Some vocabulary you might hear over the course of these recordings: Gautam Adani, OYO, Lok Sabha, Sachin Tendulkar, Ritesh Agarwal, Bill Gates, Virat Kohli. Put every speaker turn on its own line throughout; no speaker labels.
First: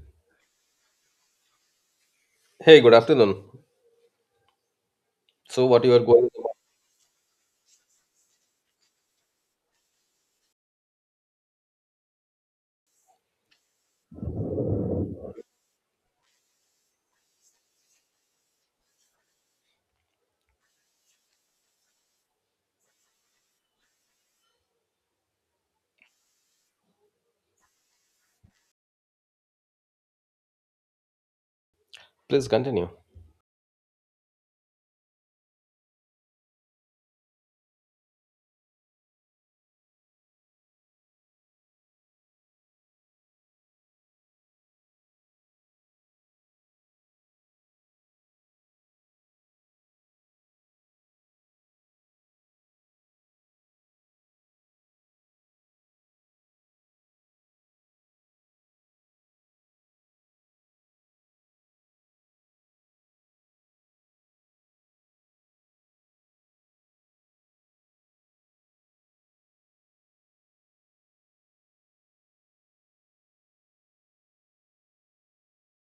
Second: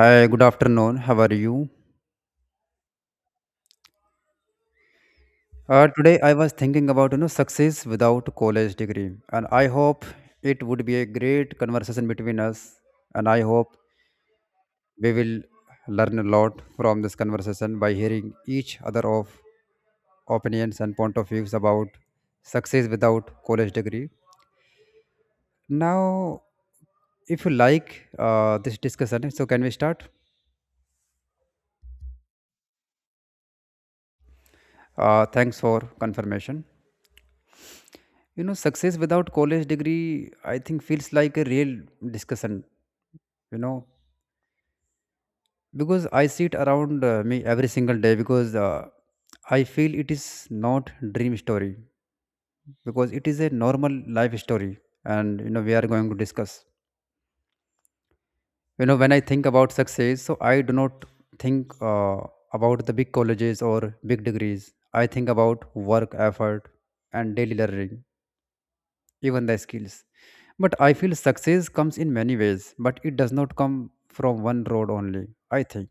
Hi, good afternoon. How are you?
Hey, good afternoon. So, what you are
Today
going
I was
about?
thinking about success without college degree, and I hope it would be a great conversation between us. And I hope we will learn a lot from this conversation by hearing each other of opinions and point of views about success without college degree. Now, if you like this discussion, so can we start?
Please continue.
Thanks for confirmation. You know, success without college degree, I think, feels like a real discussion, you know, because I see it around me every single day because I feel it is not dream story because it is a normal life story and, you know, we are going to discuss. You know, when I think about success, so I do not think about the big colleges or big degrees. I think about work, effort, and daily learning even the skills. But I feel success comes in many ways, but it does not come from one road only, I think.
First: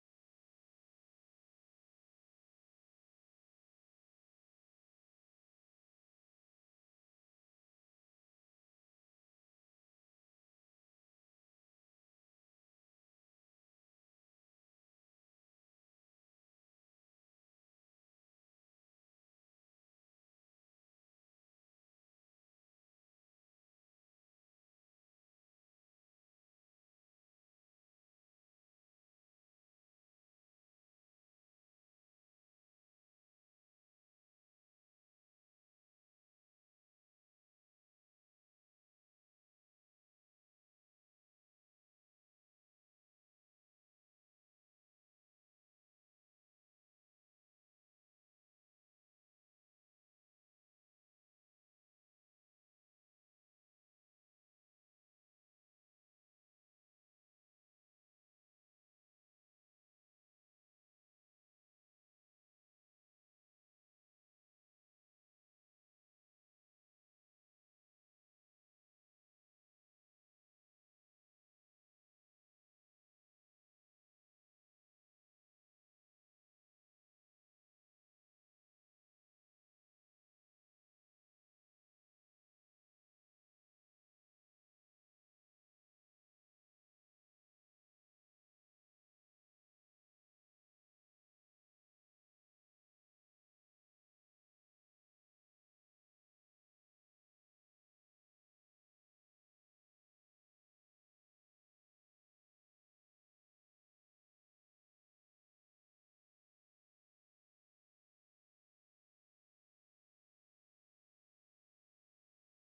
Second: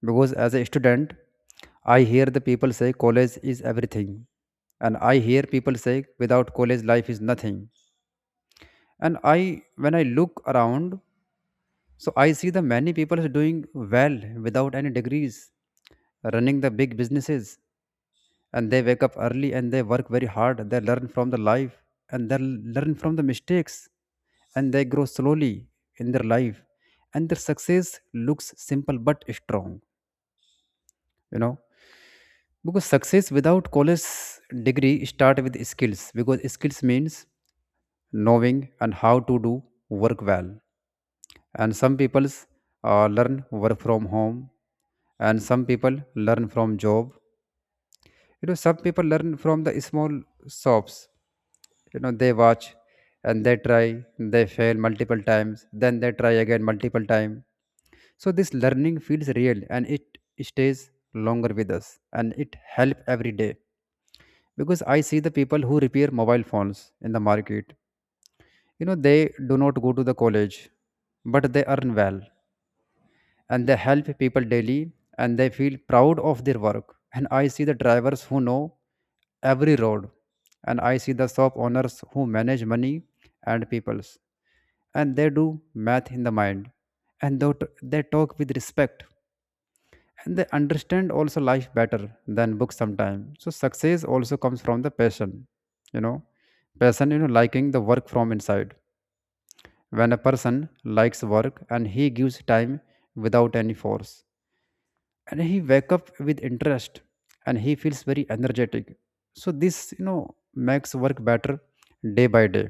Because as a student, I hear the people say college is everything. And I hear people say without college life is nothing. And I when I look around, so I see the many people is doing well without any degrees, running the big businesses, and they wake up early and they work very hard, they learn from the life and they learn from the mistakes and they grow slowly in their life, and their success looks simple but strong, you know, because success without college degree start with skills, because skills means knowing and how to do work well. And some people learn work from home, and some people learn from job, you know. Some people learn from the small shops, you know, they watch and they try, they fail multiple times then they try again multiple times. So this learning feels real and it stays longer with us and it help every day, because I see the people who repair mobile phones in the market, you know, they do not go to the college but they earn well, and they help people daily and they feel proud of their work. And I see the drivers who know every road, and I see the shop owners who manage money and peoples, and they do math in the mind, and they talk with respect, and they understand also life better than books sometimes. So success also comes from the passion, you know, passion, you know, liking the work from inside. When a person likes work and he gives time without any force, and he wake up with interest and he feels very energetic, so this, you know, makes work better day by day.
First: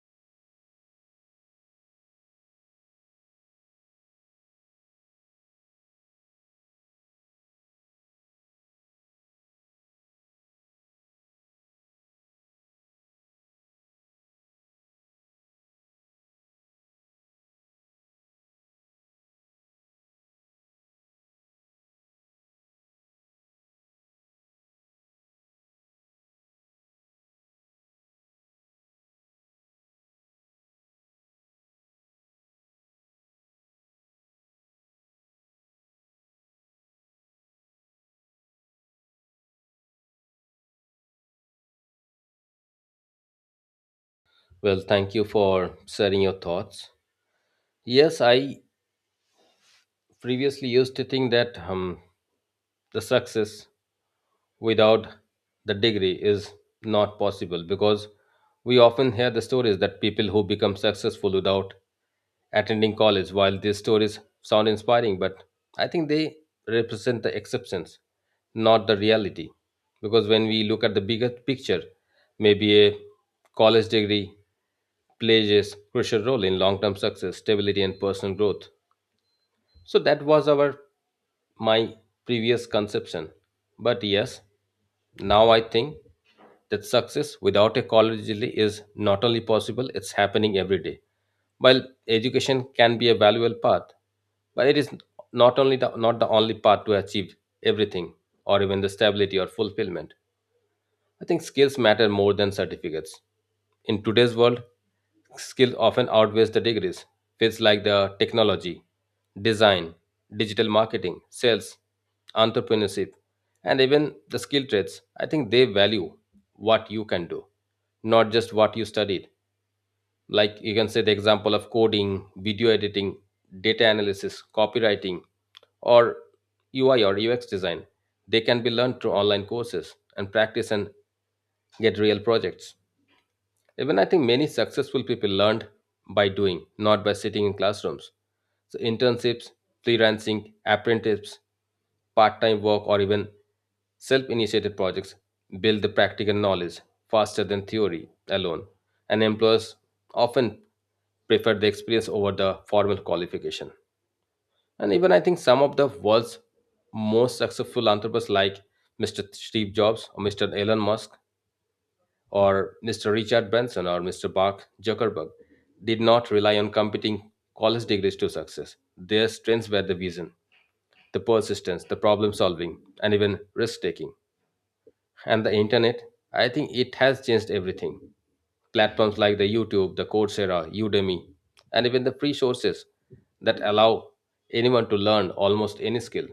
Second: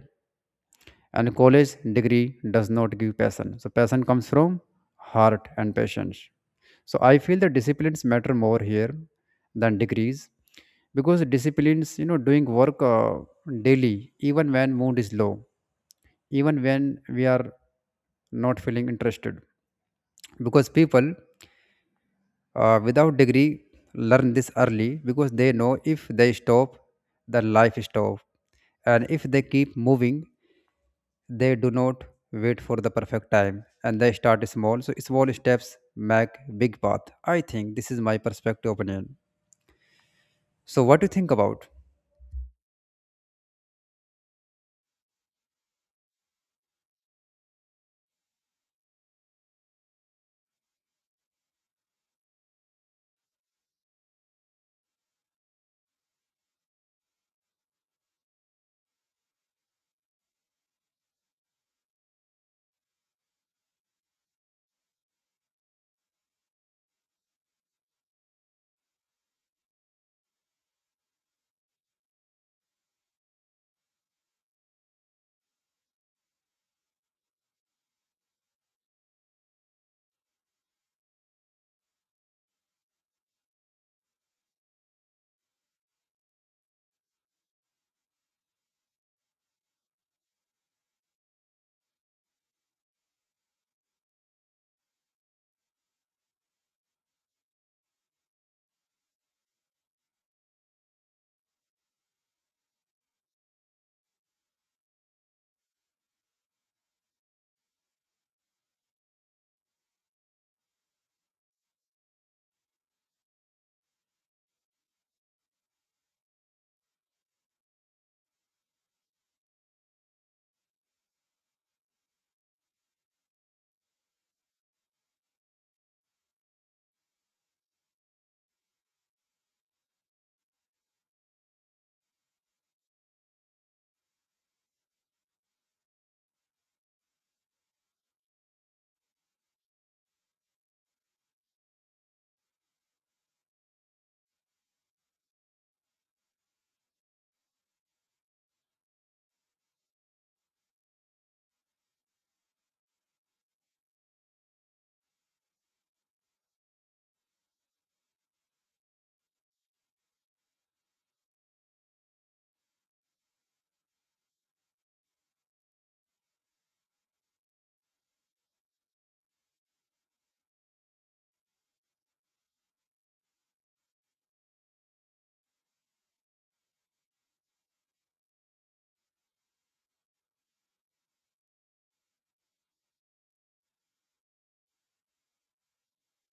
And college degree does not give passion, so passion comes from heart and patience. So I feel the disciplines matter more here than degrees, because disciplines, you know, doing work daily even when mood is low, even when we are not feeling interested. Because people without degree learn this early because they know if they stop, their life stop. And if they keep moving, they do not wait for the perfect time and they start small, so small steps make big path. I think this is my perspective opinion. So what do you think about?
Well, thank you for sharing your thoughts. Yes, I previously used to think that the success without the degree is not possible because we often hear the stories that people who become successful without attending college while these stories sound inspiring but I think they represent the exceptions not the reality because when we look at the bigger picture maybe a college degree plays a crucial role in long-term success stability and personal growth so that was our my previous conception. But yes, now I think that success without a college degree is not only possible, it's happening every day. While education can be a valuable path, but it is not the only path to achieve everything or even the stability or fulfillment. I think skills matter more than certificates. In today's world, skills often outweighs the degrees. Fields like the technology, design, digital marketing, sales, entrepreneurship, and even the skill trades, I think they value what you can do, not just what you studied. Like you can say the example of coding, video editing, data analysis, copywriting, or UI or UX design. They can be learned through online courses and practice and get real projects. Even I think many successful people learned by doing, not by sitting in classrooms. So internships, freelancing, apprenticeships, part-time work, or even self-initiated projects build the practical knowledge faster than theory alone. And employers often prefer the experience over the formal qualification. And even I think some of the world's most successful entrepreneurs like Mr. Steve Jobs or Mr. Elon Musk or Mr. Richard Branson or Mr. Mark Zuckerberg did not rely on competing college degrees to success. Their strengths were the vision, the persistence, the problem solving, and even risk taking. And the internet, I think it has changed everything. Platforms like the YouTube, the Coursera, Udemy, and even the free sources that allow anyone to learn almost any skill.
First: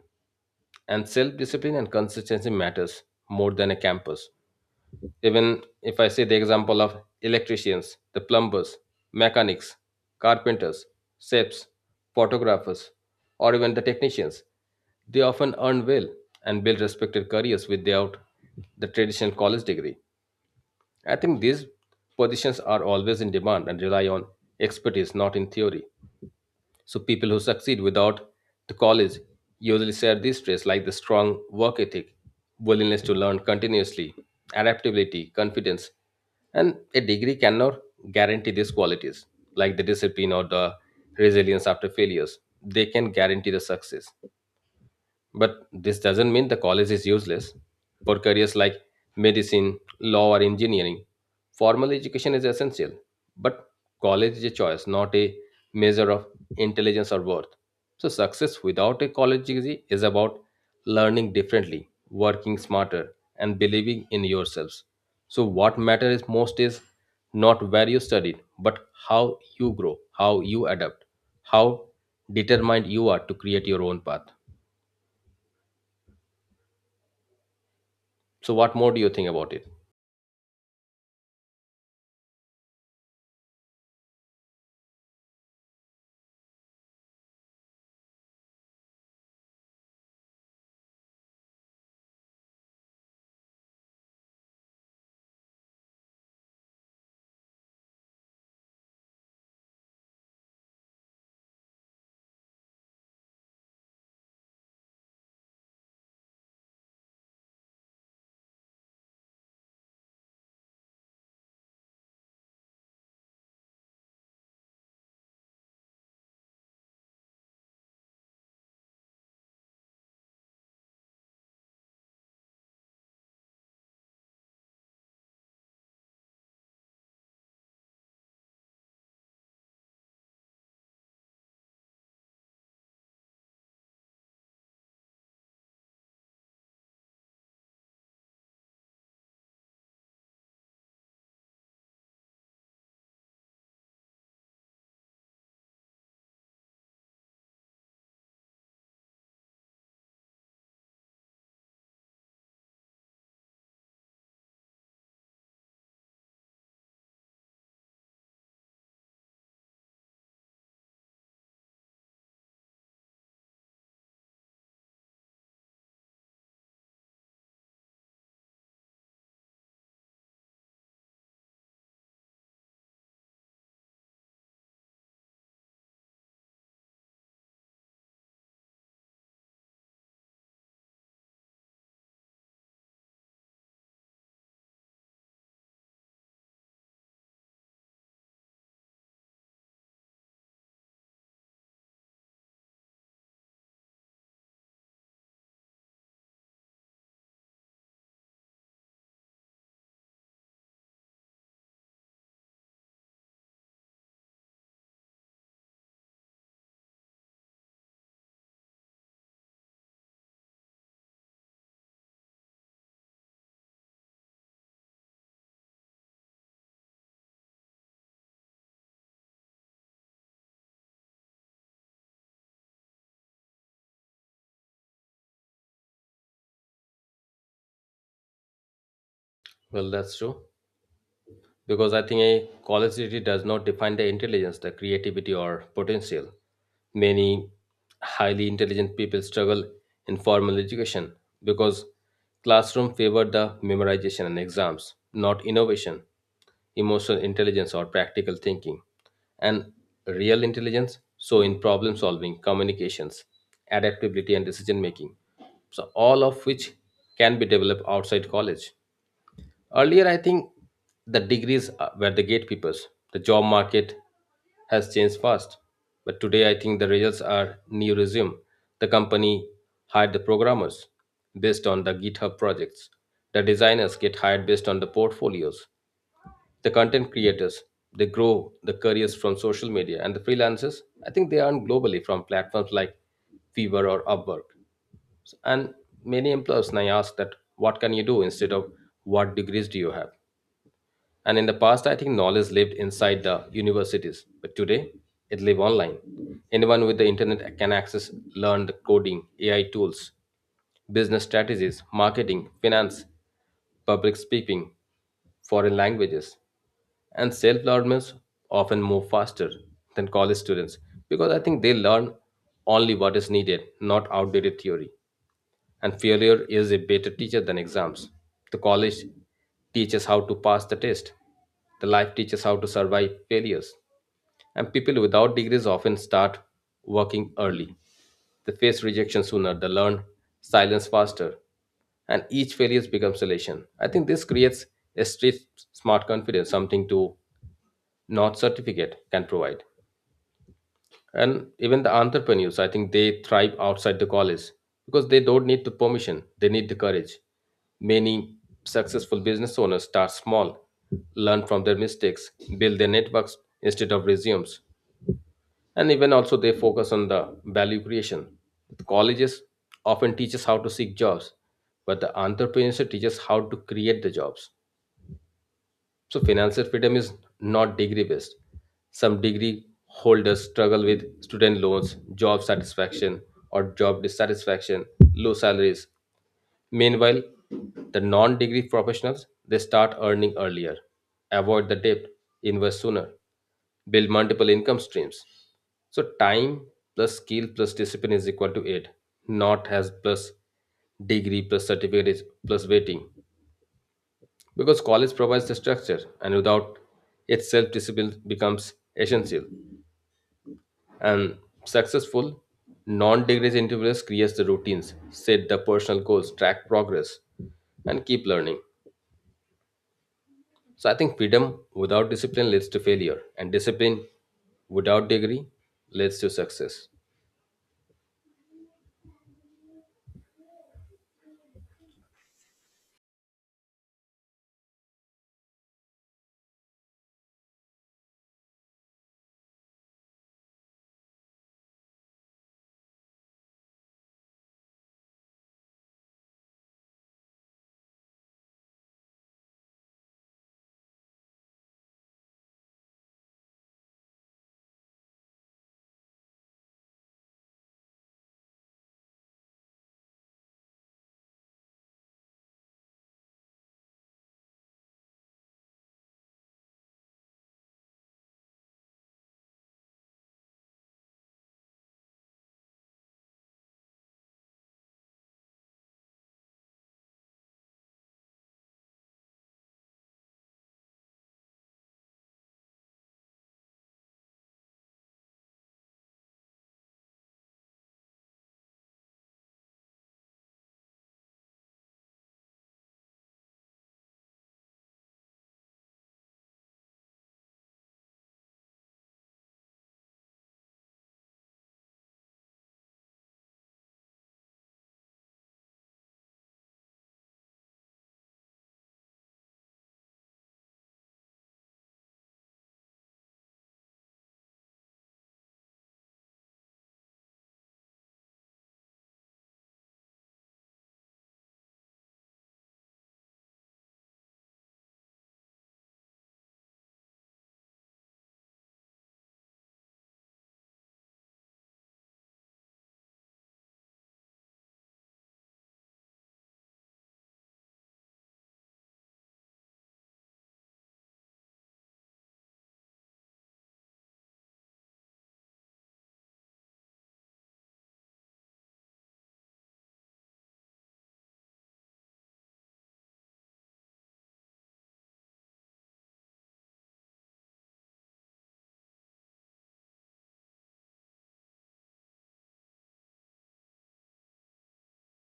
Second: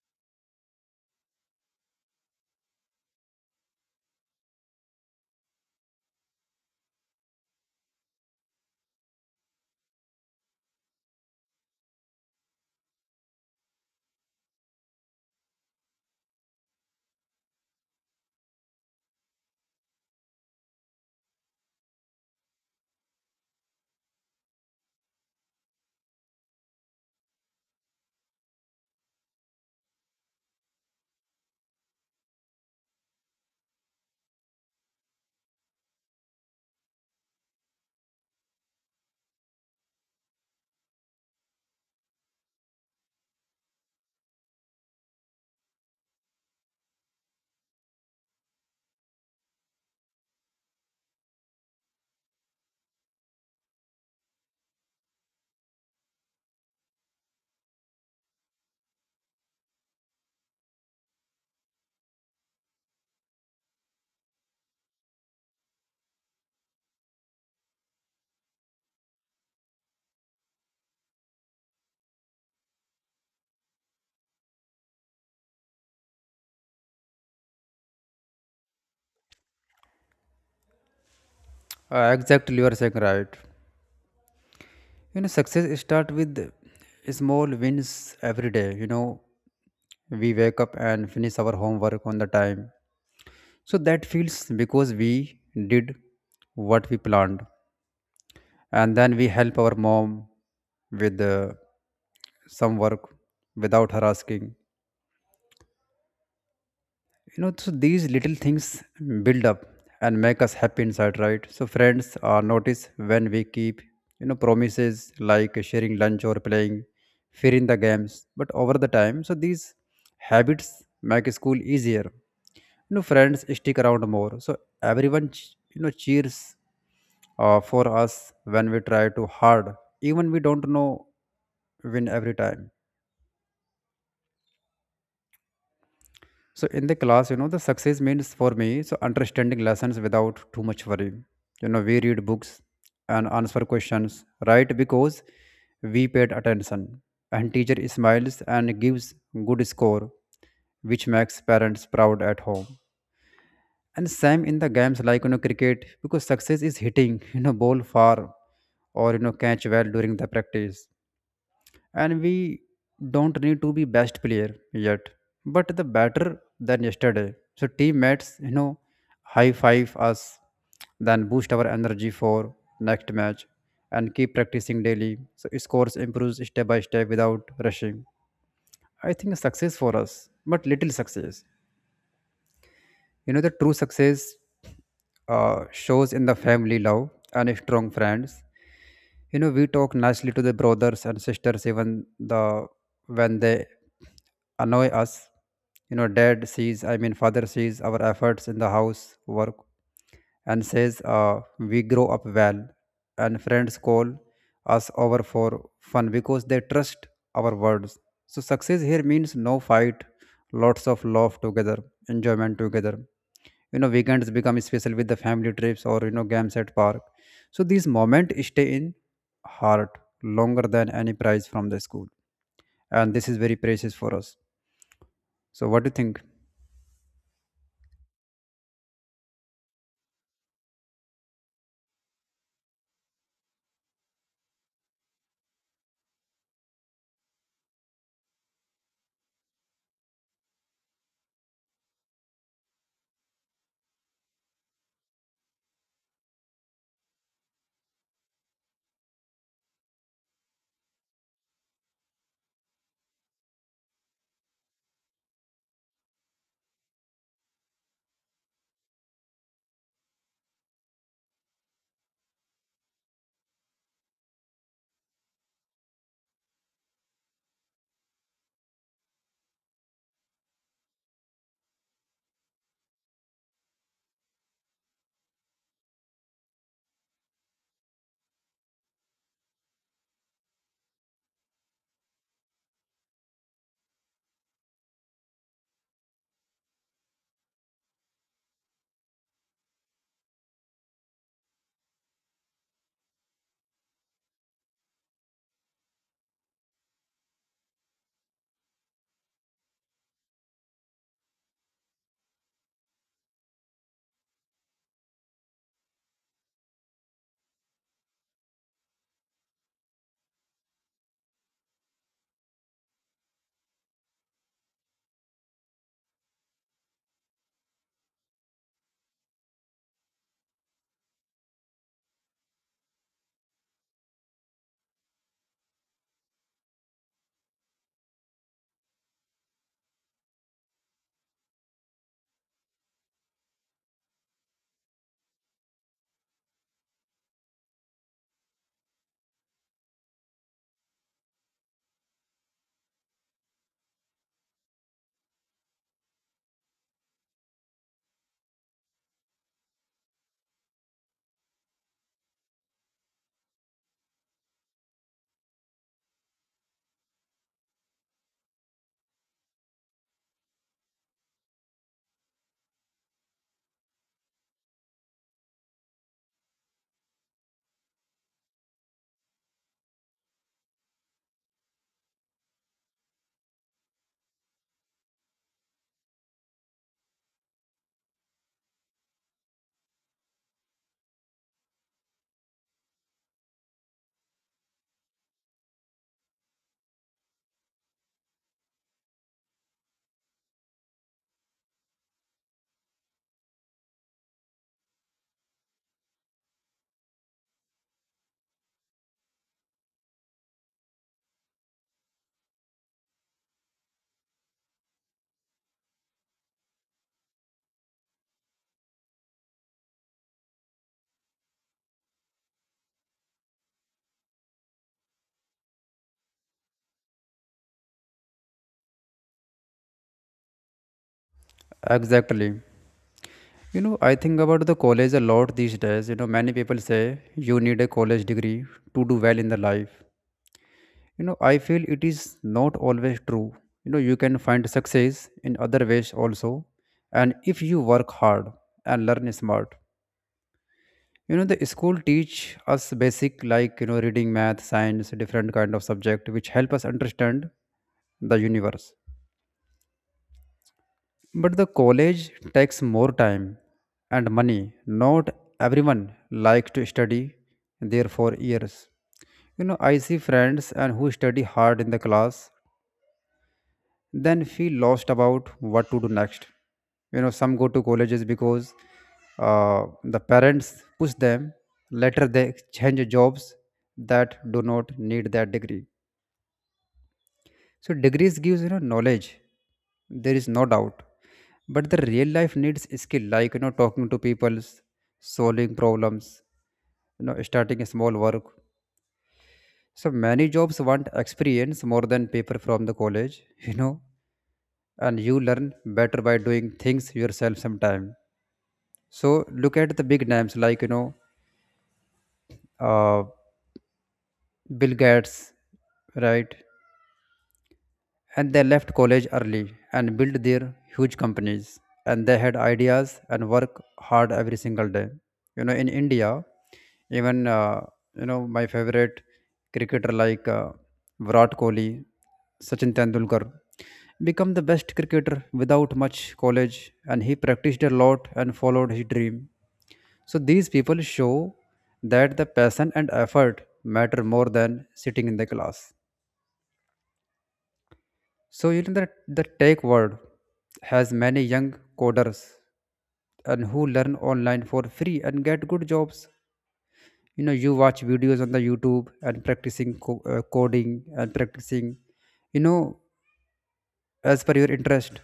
And self discipline and consistency matters more than a campus. Even if I say the example of electricians, the plumbers, mechanics, carpenters, chefs, photographers, or even the technicians, they often earn well and build respected careers without the traditional college degree. I think these positions are always in demand and rely on expertise, not in theory. So people who succeed without the college usually share these traits like the strong work ethic, willingness to learn continuously, adaptability, confidence, and a degree cannot guarantee these qualities, like the discipline or the resilience after failures. They can guarantee the success. But this doesn't mean the college is useless. For careers like medicine, law, or engineering, formal education is essential. But college is a choice, not a measure of intelligence or worth. So, success without a college degree is about learning differently, working smarter, and believing in yourselves. So, what matters most is not where you studied, but how you grow, how you adapt, how determined you are to create your own path. So, what more do you think about it?
Exactly, you are saying right. You know success start with small wins every day. You know, we wake up and finish our homework on the time, so that feels because we did what we planned. And then we help our mom with some work without her asking, you know. So these little things build up and make us happy inside, right? So friends are notice when we keep, you know, promises, like sharing lunch or playing, fearing the games. But over the time, so these habits make school easier, you know, friends stick around more. So everyone you know, cheers for us when we try too hard, even we don't know win every time. So in the class, you know, the success means for me so understanding lessons without too much worry. You know, we read books and answer questions, right? Because we paid attention, and teacher smiles and gives good score, which makes parents proud at home. And same in the games like you know cricket, because success is hitting you know ball far, or you know catch well during the practice. And we don't need to be best player yet, but the better than yesterday. So teammates, you know, high five us, then boost our energy for next match. And keep practicing daily, so scores improves step by step without rushing. I think success for us but little success, you know, the true success shows in the family love and strong friends. You know, we talk nicely to the brothers and sisters even the when they annoy us. You know, dad sees, I mean, father sees our efforts in the house work and says, we grow up well. And friends call us over for fun because they trust our words. So, success here means no fight, lots of love together, enjoyment together. You know, weekends become special with the family trips or, you know, games at park. So these moments stay in heart longer than any prize from the school, and this is very precious for us. So what do you think?
Well, that's true. Because I think a college degree does not define the intelligence, the creativity, or potential. Many highly intelligent people struggle in formal education because classroom favor the memorization and exams, not innovation, emotional intelligence, or practical thinking. And real intelligence, so in problem solving, communications, adaptability, and decision making. So, all of which can be developed outside college. Earlier, I think the degrees were the gatekeepers. The job market has changed fast. But today, I think the results are new resume. The company hired the programmers based on the GitHub projects. The designers get hired based on the portfolios. The content creators, they grow the careers from social media. And the freelancers, I think they earn globally from platforms like Fiverr or Upwork. And many employers now ask that, what can you do instead of what degrees do you have? And in the past, I think knowledge lived inside the universities, but today it lives online. Anyone with the internet can access, learn the coding, AI tools, business strategies, marketing, finance, public speaking, foreign languages, and self-learners often move faster than college students because I think they learn only what is needed, not outdated theory and failure is a better teacher than exams. The college teaches how to pass the test. The life teaches how to survive failures. And people without degrees often start working early. They face rejection sooner, they learn silence faster, and each failure becomes elation. I think this creates a street smart confidence, something to not certificate can provide and even the entrepreneurs I think they thrive outside the college because they don't need the permission they need the courage many successful business owners start small learn from their mistakes build their networks instead of resumes and even also they focus on the value creation the colleges often teach us how to seek jobs but the entrepreneurship teaches how to create the jobs so financial freedom is not degree based. Some degree holders struggle with student loans, job satisfaction, or job dissatisfaction, low salaries. Meanwhile, the non-degree professionals they start earning earlier, avoid the debt, invest sooner, build multiple income streams. So time plus skill plus discipline is equal to eight, not has plus degree plus certificate is plus waiting because college provides the structure and without it self-discipline becomes essential and successful non-degree individuals create the routines set the personal goals track progress and keep learning so I think freedom without discipline leads to failure and discipline without degree leads to success
Exactly. You know, I think about the college a lot these days. You know, many people say you need a college degree to do well in the life. You know, I feel it is not always true. You know, you can find success in other ways also. And if you work hard and learn smart. You know, the school teach us basic, like, you know, reading, math, science, different kind of subject which help us understand the universe. But the college takes more time and money. Not everyone like to study there for years. You know, I see friends and who study hard in the class then feel lost about what to do next. You know, some go to colleges because the parents push them, later they change jobs that do not need that degree. So degrees gives, you know, knowledge, there is no doubt. But the real life needs skill, like, you know, talking to people, solving problems, you know, starting a small work. So many jobs want experience more than paper from the college you know. And you learn better by doing things yourself sometime. So look at the big names like, you know, uh, Bill Gates, right? And they left college early and built their huge companies, and they had ideas and work hard every single day. You know, in India, even you know, my favorite cricketer, like Virat Kohli, Sachin Tendulkar, become the best cricketer without much college, and he practiced a lot and followed his dream. So these people show that the passion and effort matter more than sitting in the class. So you know that the tech world has many young coders and who learn online for free and get good jobs. You know, you watch videos on the YouTube and practicing coding and practicing, you know, as per your interest.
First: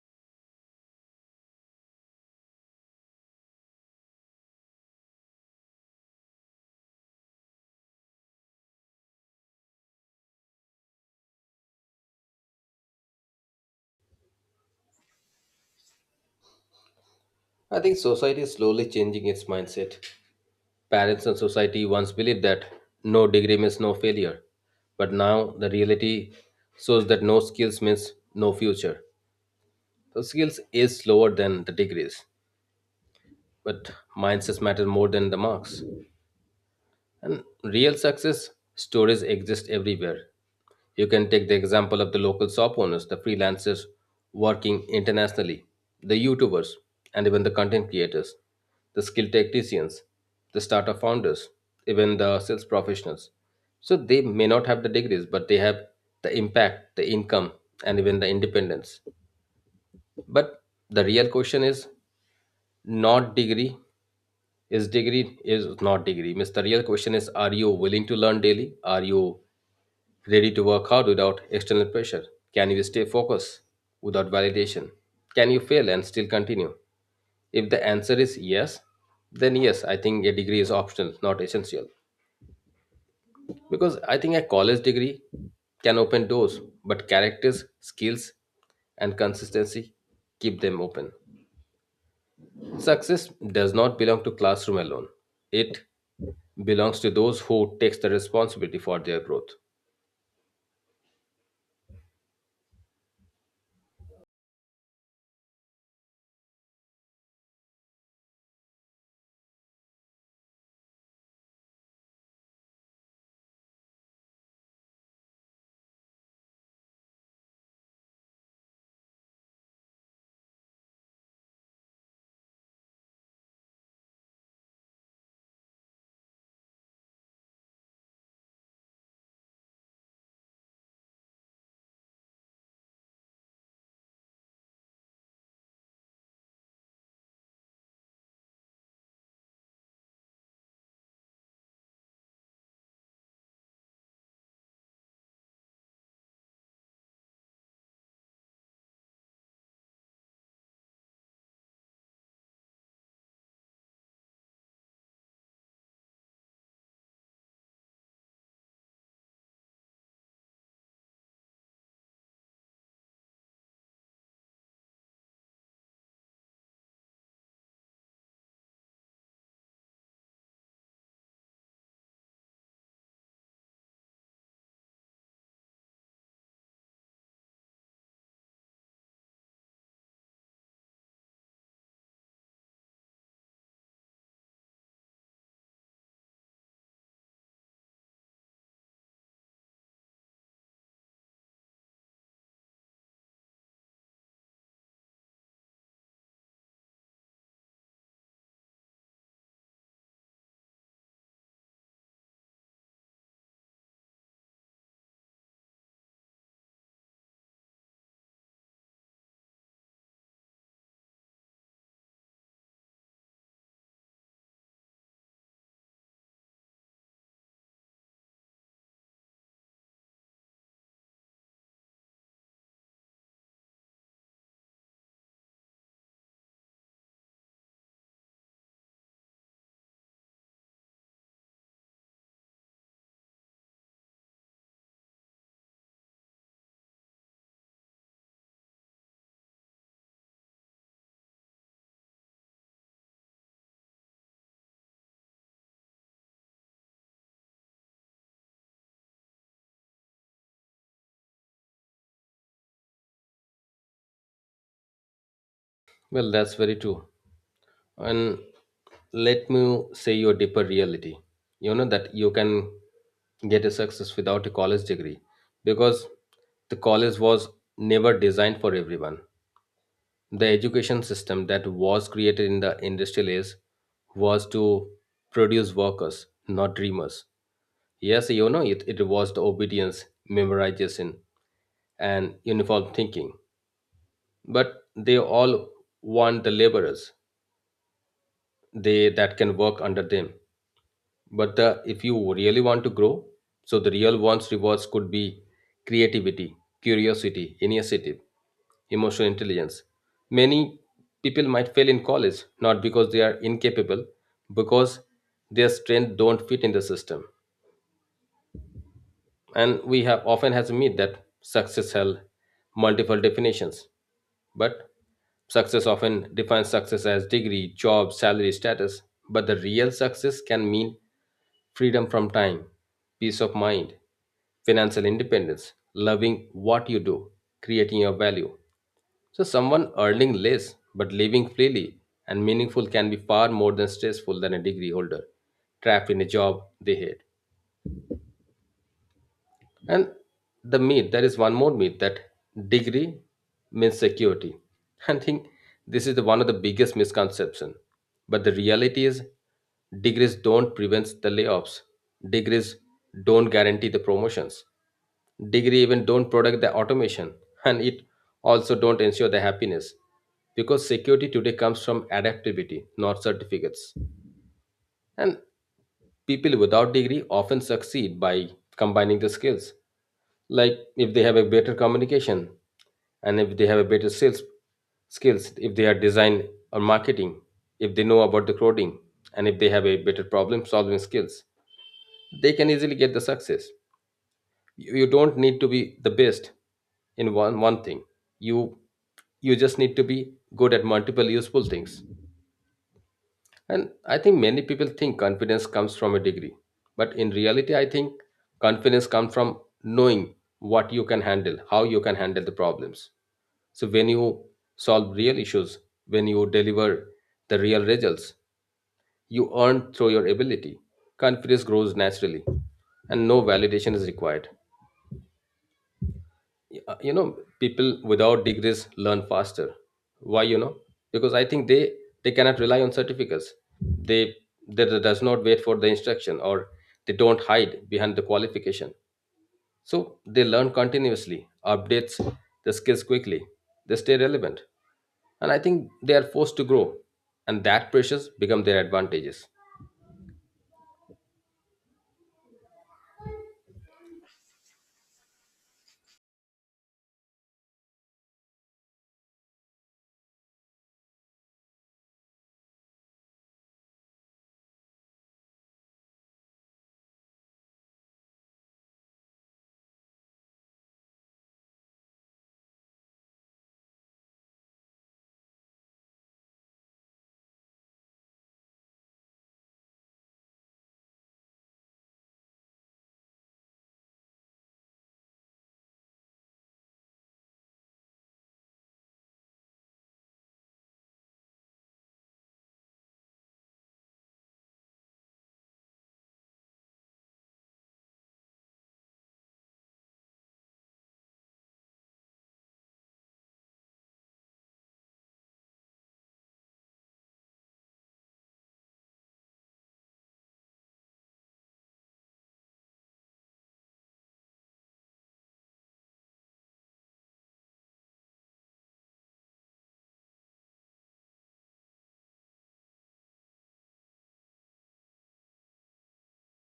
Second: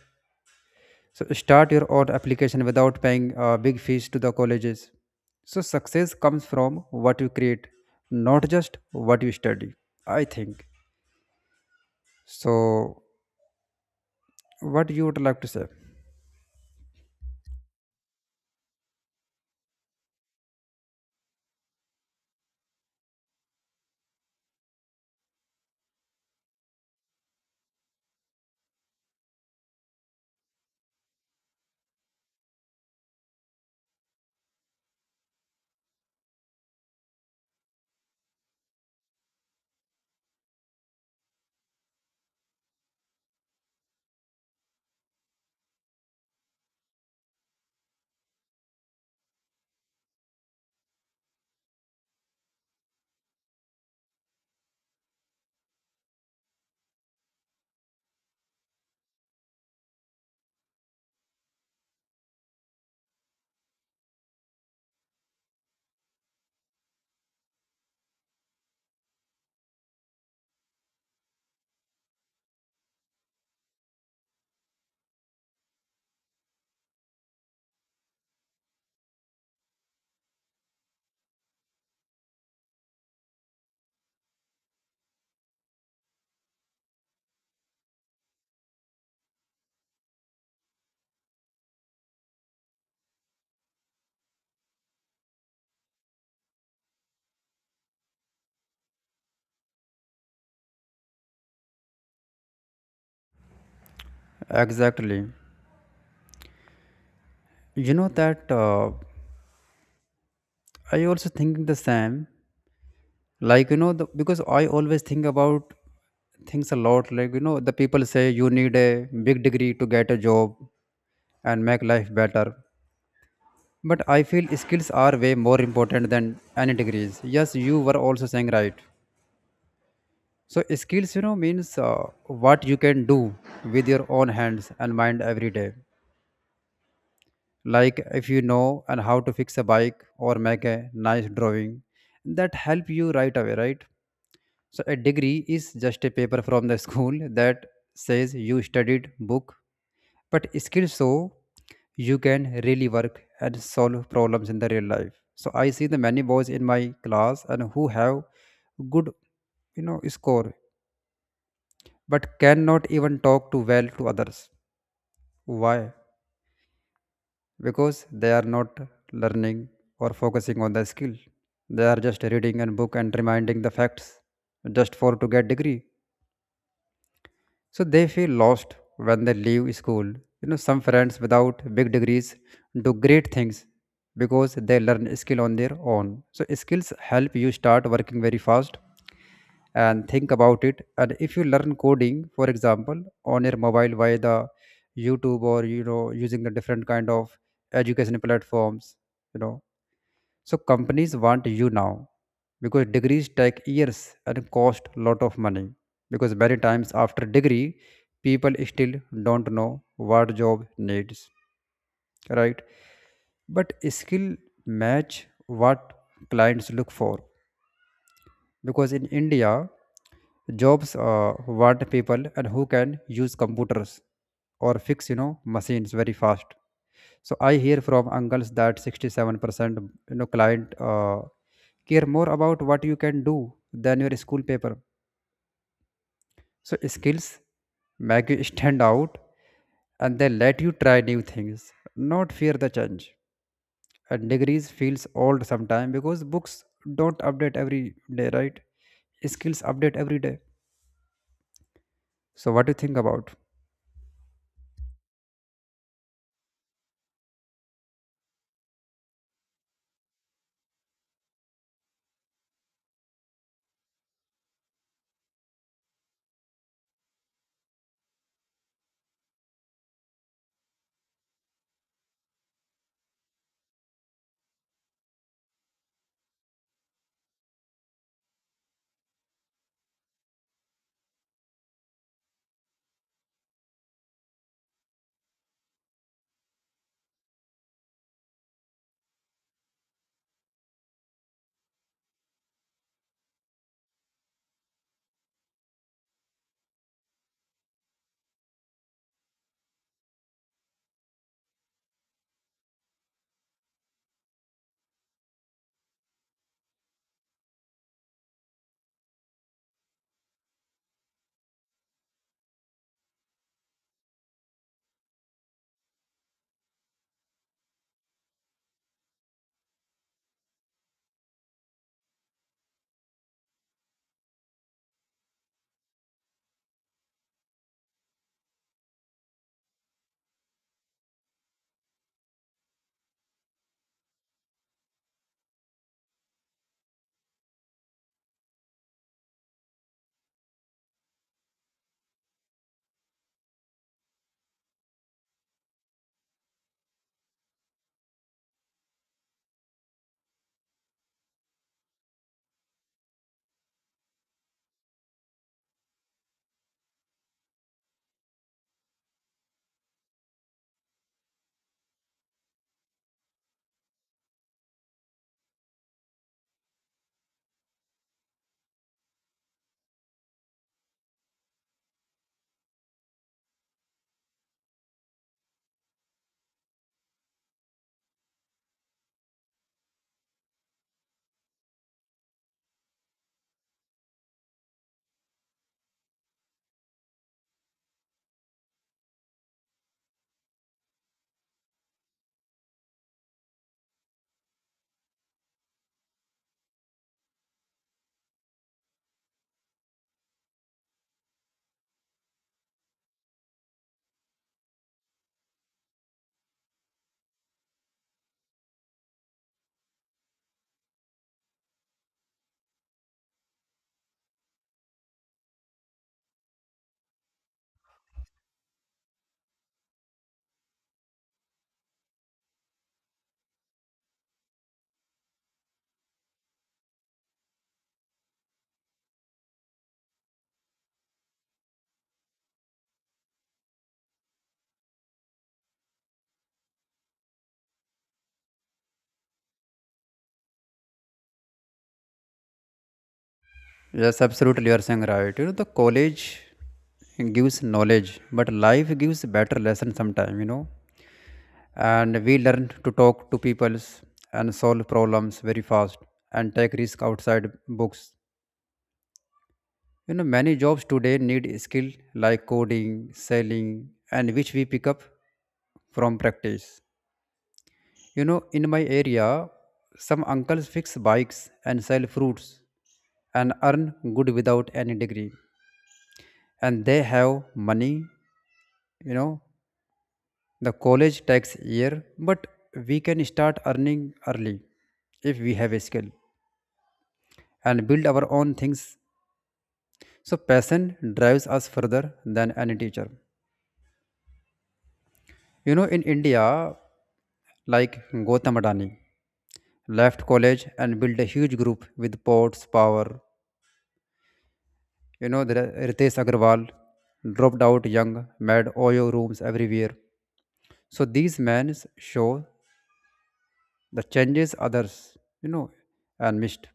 So start your own application without paying big fees to the colleges. So success comes from what you create, not just what you study. I think. So what you would like to say?
I think society is slowly changing its mindset. Parents and society once believed that no degree means no failure, but now the reality shows that no skills means no future. So skills is slower than the degrees, but mindsets matter more than the marks. And real success stories exist everywhere. You can take the example of the local shop owners, the freelancers working internationally, the YouTubers, and even the content creators, the skilled technicians, the startup founders, even the sales professionals. So they may not have the degrees, but they have the impact, the income, and even the independence. But the real question is not degree, is degree is not degree. Means the real question is, are you willing to learn daily? Are you ready to work hard without external pressure? Can you stay focused without validation? Can you fail and still continue? If the answer is yes, then yes, I think a degree is optional, not essential. Because I think a college degree can open doors, but characters, skills, and consistency keep them open. Success does not belong to classroom alone. It belongs to those who takes the responsibility for their growth.
Exactly. You know that. I also think the same. Like, you know, because I always think about things a lot. Like, you know, the people say you need a big degree to get a job and make life better. But I feel skills are way more important than any degrees. Yes, you were also saying right. So skills, you know, means what you can do with your own hands and mind every day. Like if you know and how to fix a bike or make a nice drawing, that help you right away, right? So a degree is just a paper from the school that says you studied book, but skills, so you can really work and solve problems in the real life. So I see the many boys in my class and who have good, score, but cannot even talk too well to others. Why? Because they are not learning or focusing on the skill. They are just reading a book and reminding the facts just for to get degree. So they feel lost when they leave school. You know, some friends without big degrees do great things because they learn skill on their own. So skills help you start working very fast. And think about it, and if you learn coding, for example, on your mobile via the YouTube or using the different kind of education platforms, you know so companies want you now. Because degrees take years and cost a lot of money, because many times after degree, people still don't know what job needs, right? But skill match what clients look for. Because in India, jobs want people and who can use computers or fix, machines very fast. So I hear from uncles that 67% client care more about what you can do than your school paper. So skills make you stand out and they let you try new things, not fear the change. And degrees feels old sometime because books don't update every day, right? Skills update every day. So, what do you think about?
Well, that's very true. And let me say your deeper reality. You know that you can get a success without a college degree because the college was never designed for everyone. The education system that was created in the industrial age was to produce workers, not dreamers. Yes, you know, it rewards the obedience, memorization, and uniform thinking. But they all want the laborers, they that can work under them. But if you really want to grow, so the real ones rewards could be creativity, curiosity, initiative, emotional intelligence. Many people might fail in college, not because they are incapable, because their strength don't fit in the system. And we have often has to meet that success has multiple definitions, but success often defines success as degree, job, salary, status. But the real success can mean freedom from time, peace of mind, financial independence, loving what you do, creating your value. So someone earning less but living freely and meaningful can be far more than stressful than a degree holder trapped in a job they hate. And the myth, there is one more myth that degree means security. I think this is one of the biggest misconception. But the reality is degrees don't prevent the layoffs. Degrees don't guarantee the promotions. Degree even don't protect the automation and it also don't ensure the happiness. Because security today comes from adaptability, not certificates. And people without degree often succeed by combining the skills. Like if they have a better communication and if they have a better sales skills, if they are design or marketing, if they know about the coding and if they have a better problem solving skills, they can easily get the success. You don't need to be the best in one thing. You you just need to be good at multiple useful things. And I think many people think confidence comes from a degree. But in reality, I think confidence comes from knowing what you can handle, how you can handle the problems. So when you solve real issues, when you deliver the real results, you earn through your ability. Confidence grows naturally and no validation is required. uh, you know People without degrees learn faster. Why? Because I think they cannot rely on certificates. They they does not wait for the instruction, or they don't hide behind the qualification. So they learn continuously, updates the skills quickly, they stay relevant, and I think they are forced to grow, and that pressures become their advantages.
Yes, absolutely, you are saying right. You know, the college gives knowledge, but life gives better lesson sometime. You know, and we learn to talk to peoples and solve problems very fast and take risk outside books. You know, many jobs today need skill like coding, selling, and which we pick up from practice. You know, in my area, some uncles fix bikes and sell fruits and earn good without any degree. And they have money, you know. The college tax year, but we can start earning early if we have a skill and build our own things. So passion drives us further than any teacher. You know, in India, like Gautam Adani left college and built a huge group with ports power. You know, there are Ritesh Agarwal, dropped out young, made OYO Rooms everywhere. So these men show the changes others, you know, and missed.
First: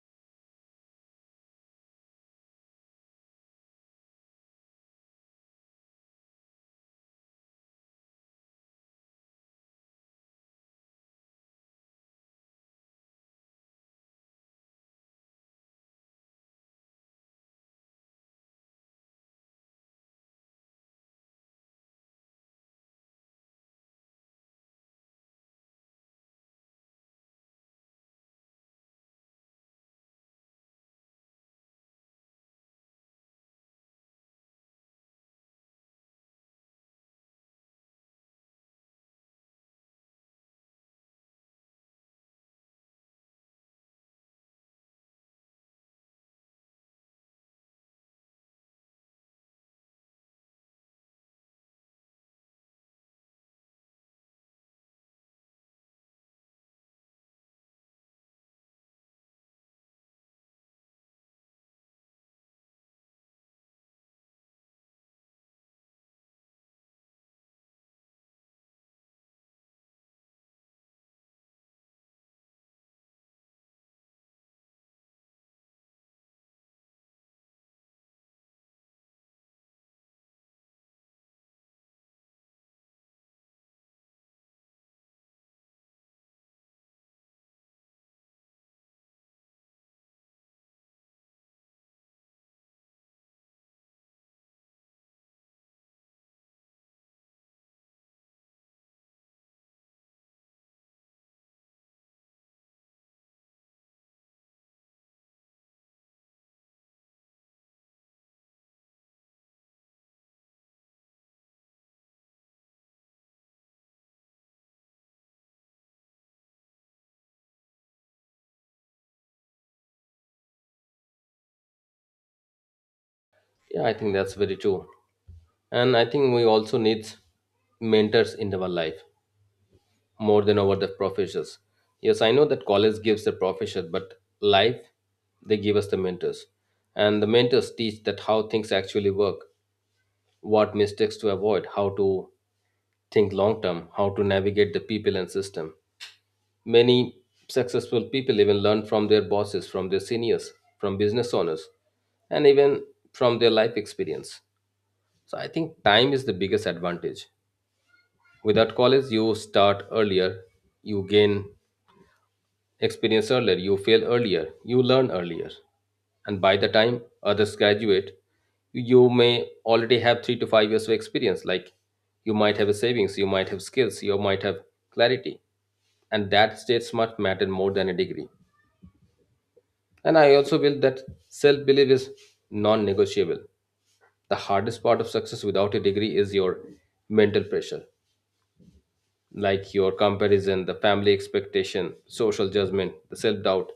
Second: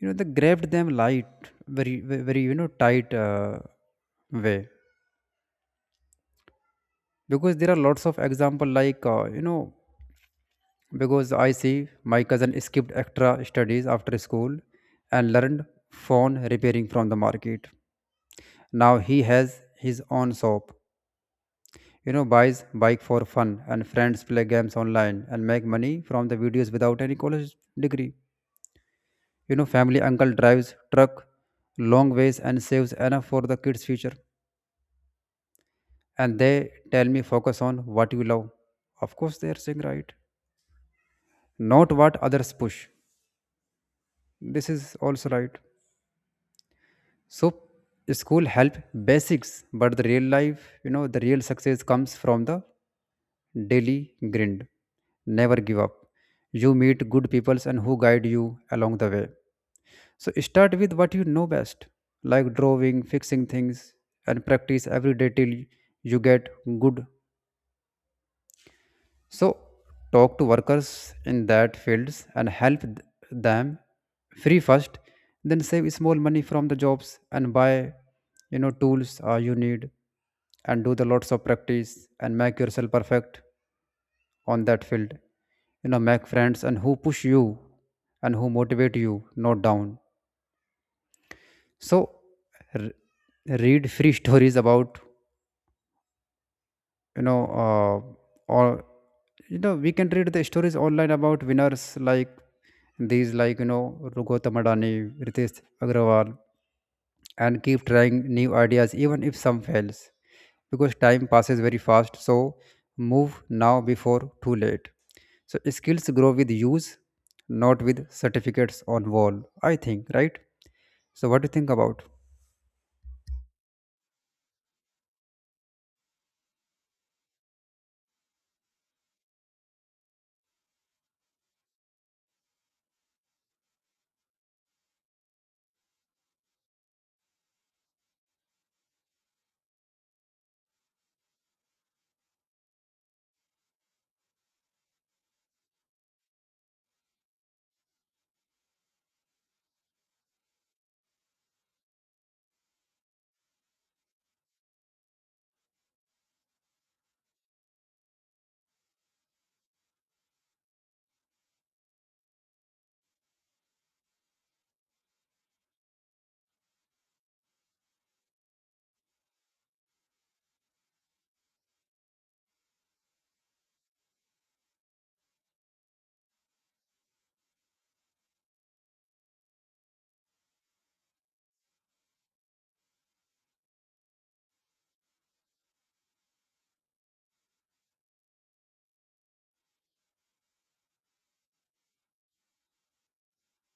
You know, they grabbed them light, very very, tight way. Because there are lots of example, like because I see my cousin skipped extra studies after school and learned phone repairing from the market. Now he has his own shop, you know, buys bike for fun and friends play games online and make money from the videos without any college degree. You know, family uncle drives truck long ways and saves enough for the kids' future. And they tell me focus on what you love. Of course, they are saying right, not what others push. This is also right. So school help basics, but the real life, you know, the real success comes from the daily grind. Never give up. You meet good peoples and who guide you along the way. So start with what you know best, like drawing, fixing things, and practice every day till you get good. So talk to workers in that fields and help them free first, then save small money from the jobs and buy, you know, tools you need, and do the lots of practice and make yourself perfect on that field. You know, make friends and who push you and who motivate you, not down. So r- read free stories about, or you know we can read the stories online about winners like these, like, you know, Gautam Adani, Ritesh Agrawal, and keep trying new ideas even if some fails, because time passes very fast. So move now before too late. So skills grow with use, not with certificates on wall. I think right. So what do you think about?
Yeah, I think that's very true, and I think we also need mentors in our life more than over the professors. Yes, I know that college gives the professors, but life, they give us the mentors. And the mentors teach that how things actually work, what mistakes to avoid, how to think long term, how to navigate the people and system. Many successful people even learn from their bosses, from their seniors, from business owners, and even from their life experience. So I think time is the biggest advantage. Without college, you start earlier, you gain experience earlier, you fail earlier, you learn earlier. And by the time others graduate, you may already have 3 to 5 years of experience. Like you might have a savings, you might have skills, you might have clarity. And that states much matter more than a degree. And I also feel that self belief is non negotiable. The hardest part of success without a degree is your mental pressure. Like your comparison, the family expectation, social judgment, the self doubt.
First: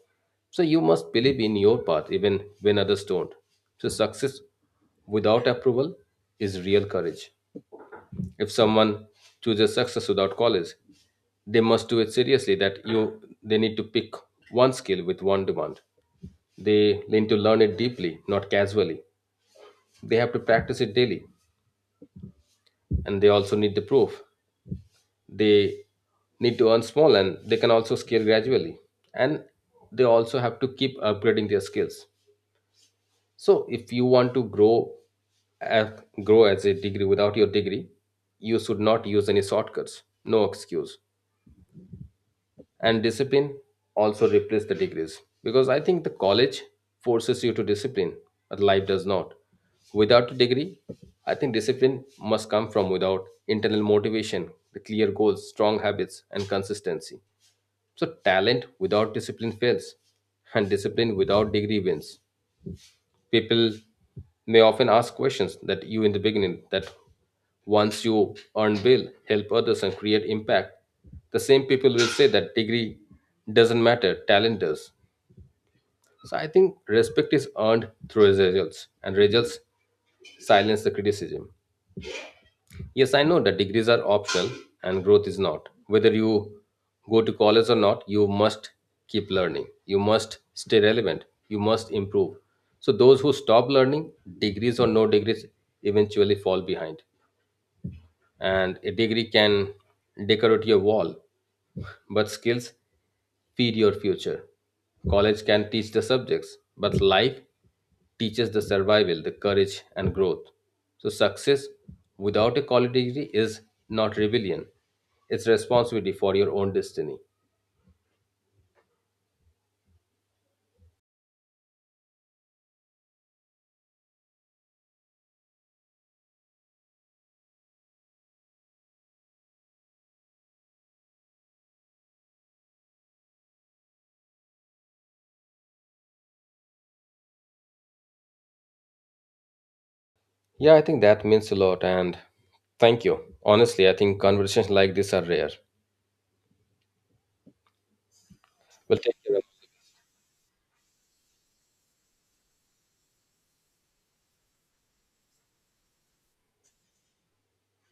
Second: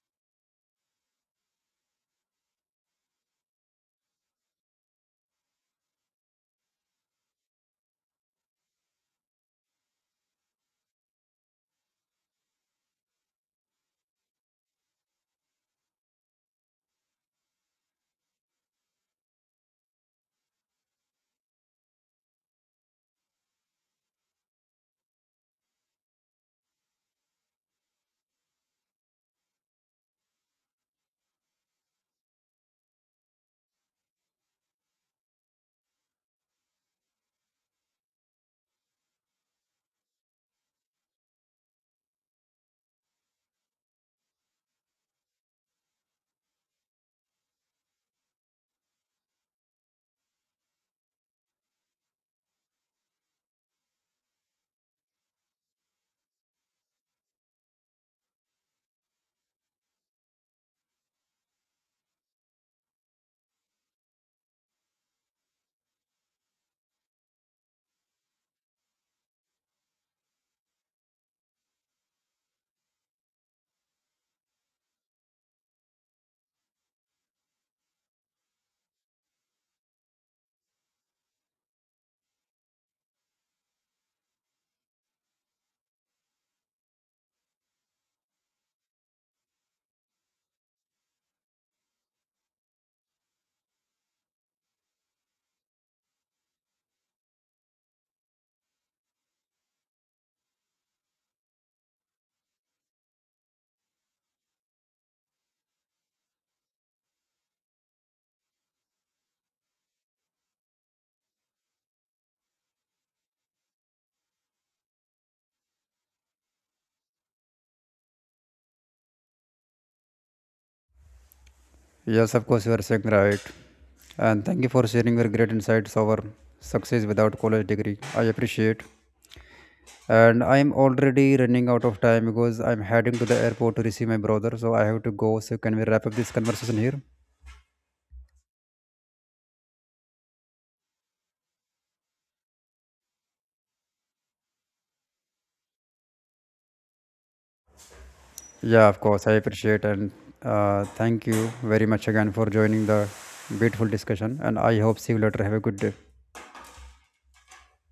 So you must believe in your path even when others don't. So success without approval is real courage. If someone chooses success without college, they must do it seriously, that you they need to pick one skill with one demand. They need to learn it deeply, not casually. They have to practice it daily, and they also need the proof. They need to earn small, and they can also scale gradually, and they also have to keep upgrading their skills. So if you want to as, grow as a degree without your degree, you should not use any shortcuts, no excuse. And discipline also replace the degrees, because I think the college forces you to discipline, but life does not. Without a degree, I think discipline must come from without internal motivation, the clear goals, strong habits, and consistency. So talent without discipline fails, and discipline without degree wins. People may often ask questions that you in the beginning that once you earn bill, help others, and create impact. The same people will say that degree doesn't matter, talent does. So I think respect is earned through results, and results silence the criticism. Yes, I know that degrees are optional and growth is not. Whether you go to college or not, you must keep learning. You must stay relevant. You must improve. So those who stop learning, degrees or no degrees, eventually fall behind. And a degree can decorate your wall, but skills feed your future. College can teach the subjects, but life teaches the survival, the courage, and growth. So success without a college degree is not rebellion, it's responsibility for your own destiny.
Yes, of course, you are saying right. And thank you for sharing your great insights over success without college degree. I appreciate. And I'm already running out of time because I'm heading to the airport to receive my brother. So I have to go. So can we wrap up this conversation here?
Yeah, I think that means a lot, and thank you. Honestly, I think conversations like this are rare.
Yeah,
Well,
of
take
course. I
care.
appreciate and thank you very much again for joining the beautiful discussion. And I hope see you later. Have a good day.